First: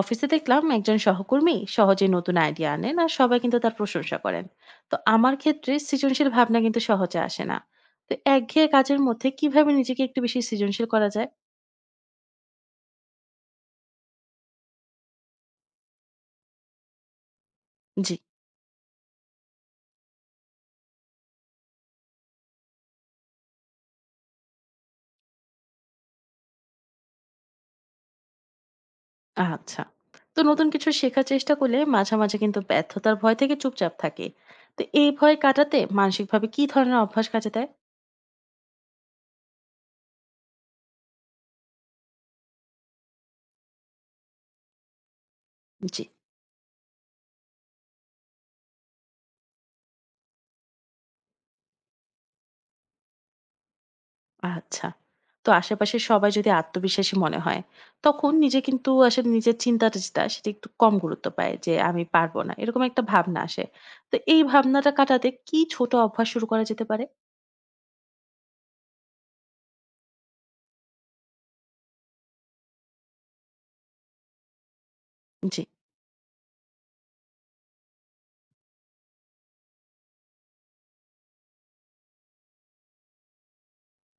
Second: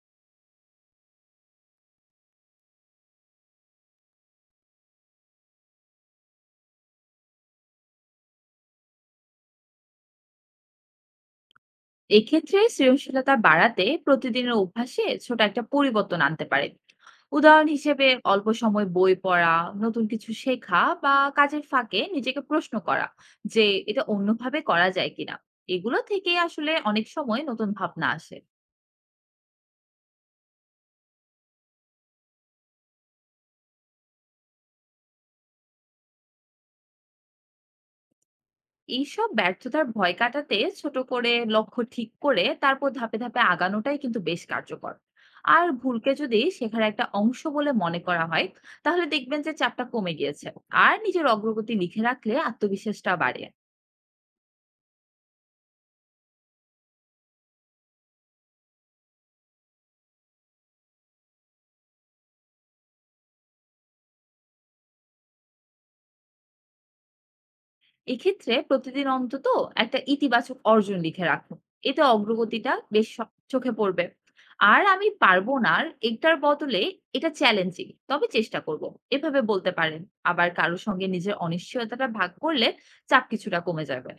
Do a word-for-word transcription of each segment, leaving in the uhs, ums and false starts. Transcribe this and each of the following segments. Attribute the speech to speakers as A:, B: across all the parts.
A: অফিসে দেখলাম একজন সহকর্মী সহজে নতুন আইডিয়া আনেন আর সবাই কিন্তু তার প্রশংসা করেন। তো আমার ক্ষেত্রে সৃজনশীল ভাবনা কিন্তু সহজে আসে না। তো একঘেয়ে কাজের মধ্যে কিভাবে নিজেকে একটু বেশি সৃজনশীল করা যায়?
B: এক্ষেত্রে সৃজনশীলতা বাড়াতে প্রতিদিনের অভ্যাসে ছোট একটা পরিবর্তন আনতে পারে। উদাহরণ হিসেবে
A: জি।
B: অল্প সময় বই পড়া, নতুন কিছু শেখা বা কাজের ফাঁকে নিজেকে প্রশ্ন করা যে এটা অন্যভাবে করা যায় কিনা। এগুলো থেকে আসলে অনেক সময় নতুন ভাবনা আসে।
A: আচ্ছা। তো নতুন কিছু শেখার চেষ্টা করলে মাঝে মাঝে কিন্তু ব্যর্থতার ভয় থেকে চুপচাপ থাকে। তো এই ভয় কাটাতে মানসিকভাবে কি ধরনের অভ্যাস কাজে দেয়?
B: এইসব ব্যর্থতার ভয় কাটাতে ছোট করে লক্ষ্য ঠিক করে তারপর ধাপে ধাপে আগানোটাই কিন্তু বেশ কার্যকর। আর
A: জি।
B: ভুলকে যদি শেখার একটা অংশ বলে মনে করা হয়, তাহলে দেখবেন যে চাপটা কমে গিয়েছে। আর নিজের অগ্রগতি লিখে রাখলে আত্মবিশ্বাসটা বাড়ে।
A: আচ্ছা। তো আশেপাশের সবাই যদি আত্মবিশ্বাসী মনে হয়, তখন নিজে কিন্তু আসলে নিজের চিন্তাটা যেটা সেটা একটু কম গুরুত্ব পায় যে, "আমি পারবো না।" এরকম একটা ভাবনা আসে। তো এই ভাবনাটা কাটাতে কি ছোট অভ্যাস শুরু করা যেতে পারে?
B: এক্ষেত্রে প্রতিদিন অন্তত একটা ইতিবাচক অর্জন লিখে রাখুন। এতে অগ্রগতিটা বেশ স- চোখে পড়বে। আর আমি পারবো
A: জি।
B: না আর এটার বদলে এটা চ্যালেঞ্জিং তবে চেষ্টা করব, এভাবে বলতে পারেন। আবার কারোর সঙ্গে নিজের অনিশ্চয়তাটা ভাগ করলে চাপ কিছুটা কমে যাবে।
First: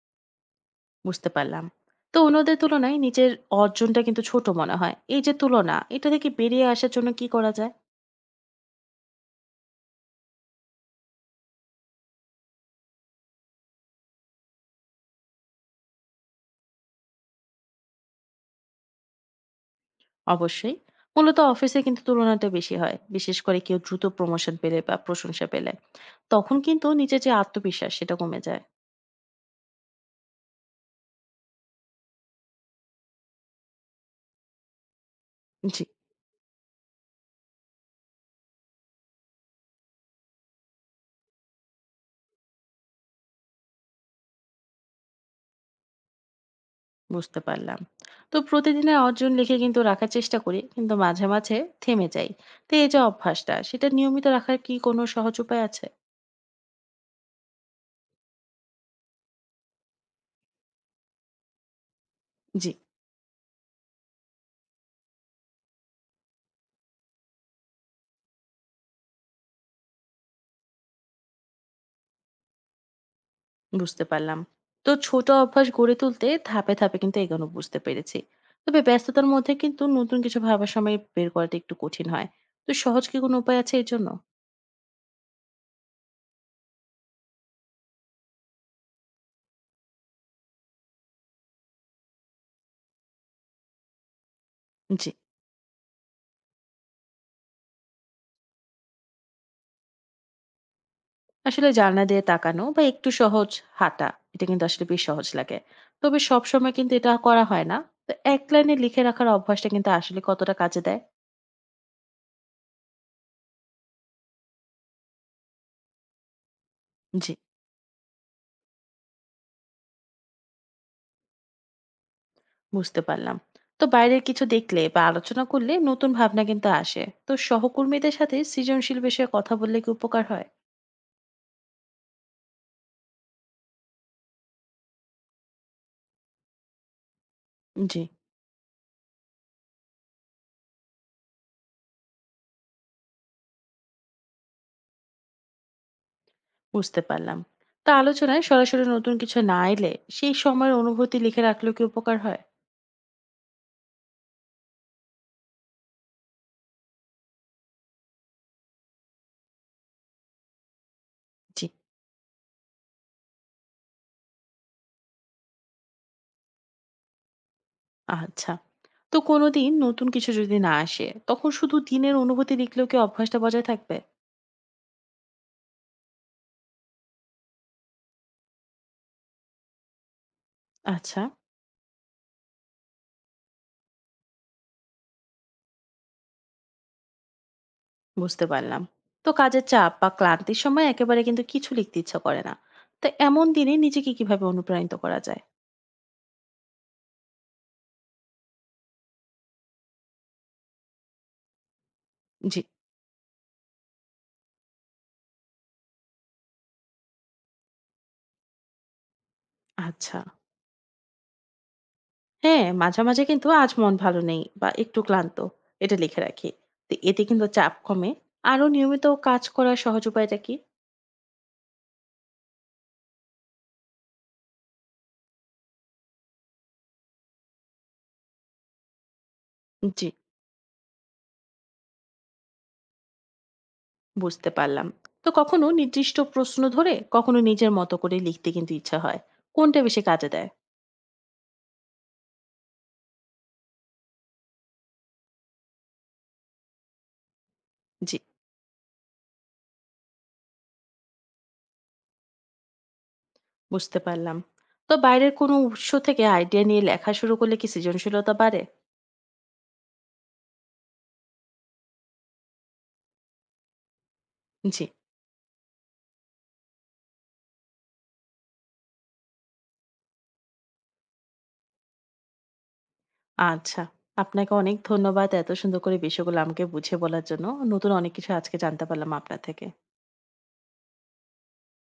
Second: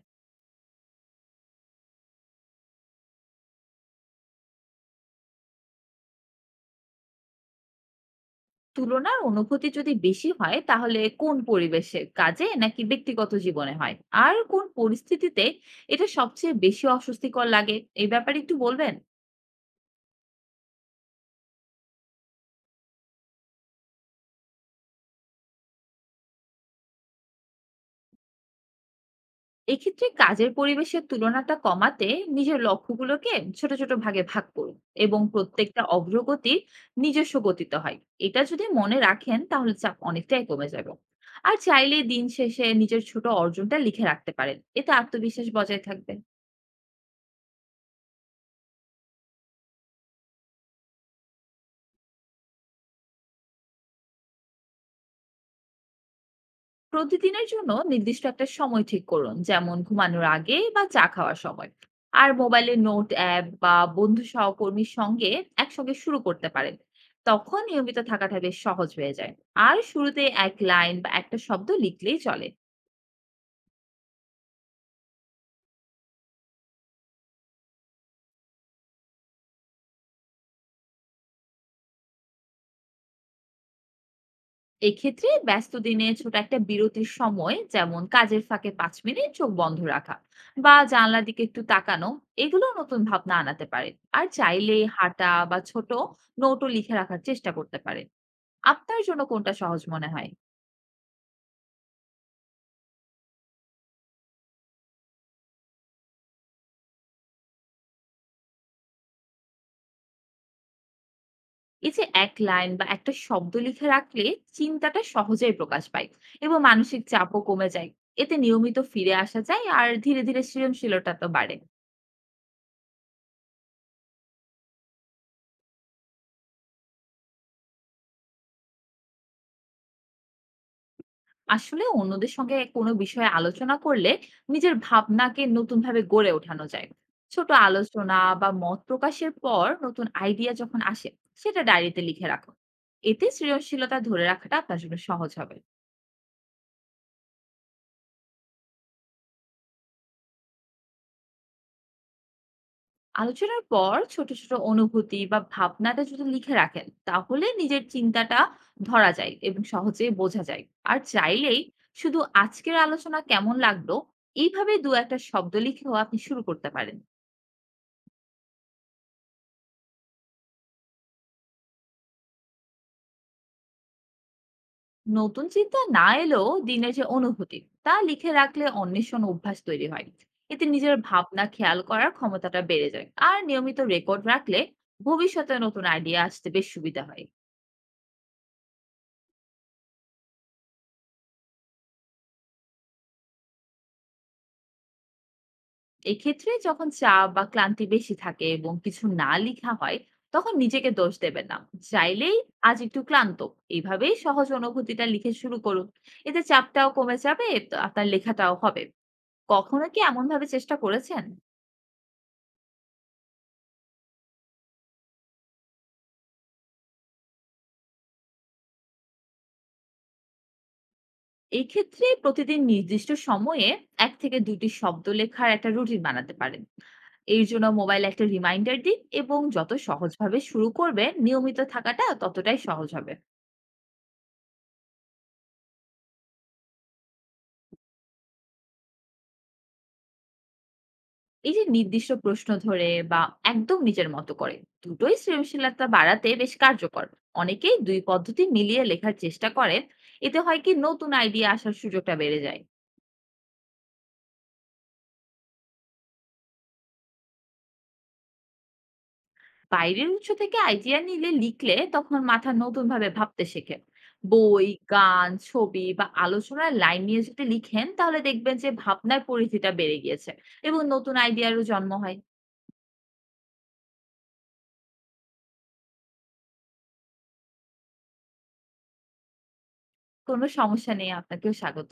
A: বুঝতে পারলাম। তো অন্যদের তুলনায় নিজের অর্জনটা কিন্তু ছোট মনে হয়। এই যে তুলনা, এটা থেকে বেরিয়ে আসার জন্য কি করা যায়?
B: তুলনার অনুভূতি যদি বেশি হয় তাহলে কোন পরিবেশে, কাজে নাকি ব্যক্তিগত জীবনে হয়, আর কোন পরিস্থিতিতে এটা সবচেয়ে বেশি অস্বস্তিকর লাগে, এই ব্যাপারে একটু বলবেন।
A: অবশ্যই। মূলত অফিসে কিন্তু তুলনাটা বেশি হয়। বিশেষ করে কেউ দ্রুত প্রমোশন পেলে বা প্রশংসা পেলে। তখন কিন্তু নিজের যে আত্মবিশ্বাস সেটা কমে যায়।
B: এক্ষেত্রে কাজের পরিবেশের তুলনাটা কমাতে নিজের লক্ষ্যগুলোকে ছোট ছোট ভাগে ভাগ করুন এবং প্রত্যেকটা
A: জি।
B: অগ্রগতির নিজস্ব গতিতে হয়, এটা যদি মনে রাখেন তাহলে চাপ অনেকটাই কমে যাবে। আর চাইলে দিন শেষে নিজের ছোট অর্জনটা লিখে রাখতে পারেন, এতে আত্মবিশ্বাস বজায় থাকবে।
A: বুঝতে পারলাম। তো প্রতিদিনের অর্জন লিখে কিন্তু রাখার চেষ্টা করি, কিন্তু মাঝে মাঝে থেমে যাই। তো এই যে অভ্যাসটা সেটা নিয়মিত রাখার কি কোনো সহজ উপায় আছে?
B: প্রতিদিনের জন্য নির্দিষ্ট একটা সময় ঠিক করুন, যেমন ঘুমানোর আগে বা চা খাওয়ার সময়। আর
A: জি।
B: মোবাইলে নোট অ্যাপ বা বন্ধু সহকর্মীর সঙ্গে একসঙ্গে শুরু করতে পারেন, তখন নিয়মিত থাকাটা বেশ সহজ হয়ে যায়। আর শুরুতে এক লাইন বা একটা শব্দ লিখলেই চলে।
A: বুঝতে পারলাম। তো ছোট অভ্যাস গড়ে তুলতে ধাপে ধাপে কিন্তু এগোনো বুঝতে পেরেছি। তবে ব্যস্ততার মধ্যে কিন্তু নতুন কিছু ভাবার সময় বের করাটা একটু কঠিন হয়। তো সহজ কি কোনো উপায় আছে এর জন্য?
B: এক্ষেত্রে ব্যস্ত দিনে ছোট একটা বিরতির সময়, যেমন কাজের ফাঁকে পাঁচ মিনিট চোখ বন্ধ রাখা বা জানলার দিকে একটু তাকানো, এগুলো নতুন ভাবনা আনাতে পারে। আর চাইলে
A: জি।
B: হাঁটা বা ছোট নোটও লিখে রাখার চেষ্টা করতে পারে। আপনার জন্য কোনটা সহজ মনে হয়?
A: আসলে জানলা দিয়ে তাকানো বা একটু সহজ হাঁটা, এটা কিন্তু আসলে বেশ সহজ লাগে। তবে সবসময় কিন্তু এটা করা হয় না। তো এক লাইনে লিখে রাখার অভ্যাসটা কিন্তু আসলে কতটা কাজে দেয়?
B: এই যে এক লাইন বা একটা শব্দ লিখে রাখলে চিন্তাটা সহজেই প্রকাশ পায় এবং মানসিক
A: জি।
B: চাপও কমে যায়। এতে নিয়মিত ফিরে আসা যায় আর ধীরে, ধীরে সৃজনশীলতা তো বাড়ে।
A: বুঝতে পারলাম। তো বাইরের কিছু দেখলে বা আলোচনা করলে নতুন ভাবনা কিন্তু আসে। তো সহকর্মীদের সাথে সৃজনশীল বিষয়ে কথা বললে কি উপকার হয়?
B: আসলে অন্যদের সঙ্গে কোনো বিষয়ে আলোচনা করলে নিজের ভাবনাকে নতুনভাবে গড়ে ওঠানো যায়। ছোট
A: জি।
B: আলোচনা বা মত প্রকাশের পর নতুন আইডিয়া যখন আসে, সেটা ডায়েরিতে লিখে রাখুন। এতে সৃজনশীলতা ধরে রাখাটা আপনার জন্য সহজ হবে।
A: বুঝতে পারলাম। তো আলোচনায় সরাসরি নতুন কিছু না এলে সেই সময়ের অনুভূতি লিখে রাখলেও কি উপকার হয়?
B: আলোচনার পর ছোট ছোট অনুভূতি বা ভাবনাটা যদি লিখে রাখেন তাহলে নিজের চিন্তাটা ধরা যায় এবং সহজেই বোঝা যায়। আর চাইলেই
A: জি।
B: শুধু আজকের আলোচনা কেমন লাগলো, এইভাবে দু একটা শব্দ লিখেও আপনি শুরু করতে পারেন।
A: আচ্ছা। তো কোনদিন নতুন কিছু যদি না আসে, তখন শুধু দিনের অনুভূতি লিখলেও কি অভ্যাসটা বজায় থাকবে?
B: নতুন চিন্তা না এলেও দিনের যে অনুভূতি তা লিখে রাখলে অন্বেষণ অভ্যাস তৈরি হয়। এতে নিজের
A: আচ্ছা,
B: ভাবনা খেয়াল করার ক্ষমতাটা বেড়ে যায় আর নিয়মিত রেকর্ড রাখলে ভবিষ্যতে নতুন আইডিয়া আসতে বেশ সুবিধা হয়।
A: বুঝতে পারলাম। তো কাজের চাপ বা ক্লান্তির সময় একেবারে কিন্তু কিছু লিখতে ইচ্ছা করে না। তো এমন দিনে নিজেকে কিভাবে অনুপ্রাণিত করা যায়?
B: এক্ষেত্রে যখন চাপ বা ক্লান্তি বেশি থাকে এবং কিছু না লিখা হয়, তখন নিজেকে দোষ দেবেন না। চাইলেই
A: জি।
B: আজ একটু ক্লান্ত, এইভাবেই সহজ অনুভূতিটা লিখে শুরু করুন। এতে চাপটাও কমে যাবে তো আপনার লেখাটাও হবে। কখনো কি
A: আচ্ছা।
B: এমন ভাবে চেষ্টা করেছেন?
A: হ্যাঁ, মাঝে মাঝে কিন্তু আজ মন ভালো নেই বা একটু ক্লান্ত, এটা লিখে রাখি। তো এতে কিন্তু চাপ কমে। আরো নিয়মিত কাজ করার সহজ উপায়টা কি?
B: এই ক্ষেত্রে প্রতিদিন নির্দিষ্ট সময়ে এক থেকে দুটি শব্দ লেখার একটা রুটিন বানাতে পারেন। এই জন্য মোবাইল একটা রিমাইন্ডার দিন এবং যত
A: জি।
B: সহজভাবে শুরু করবে নিয়মিত থাকাটা ততটাই সহজ হবে।
A: বুঝতে পারলাম। তো কখনো নির্দিষ্ট প্রশ্ন ধরে, কখনো নিজের মতো করে লিখতে কিন্তু ইচ্ছা হয়। কোনটা বেশি কাজে দেয়?
B: এই যে নির্দিষ্ট প্রশ্ন ধরে বা একদম নিজের মতো করে, দুটোই সৃজনশীলতা বাড়াতে বেশ কার্যকর। অনেকেই দুই
A: জি।
B: পদ্ধতি মিলিয়ে লেখার চেষ্টা করেন, এতে হয় কি নতুন আইডিয়া আসার সুযোগটা বেড়ে যায়।
A: বুঝতে পারলাম। তো বাইরের কোনো উৎস থেকে আইডিয়া নিয়ে লেখা শুরু করলে কি সৃজনশীলতা বাড়ে?
B: বাইরের উৎস থেকে আইডিয়া নিলে লিখলে তখন মাথা নতুন ভাবে ভাবতে শেখে। বই,
A: জি।
B: গান, ছবি বা আলোচনার লাইন নিয়ে যদি লিখেন তাহলে দেখবেন যে ভাবনার পরিধিটা বেড়ে গিয়েছে এবং নতুন আইডিয়ারও জন্ম হয়।
A: আচ্ছা। আপনাকে অনেক ধন্যবাদ এত সুন্দর করে বিষয়গুলো আমাকে বুঝে বলার জন্য। নতুন অনেক কিছু আজকে জানতে পারলাম আপনার থেকে।
B: কোনো সমস্যা নেই, আপনাকেও স্বাগত।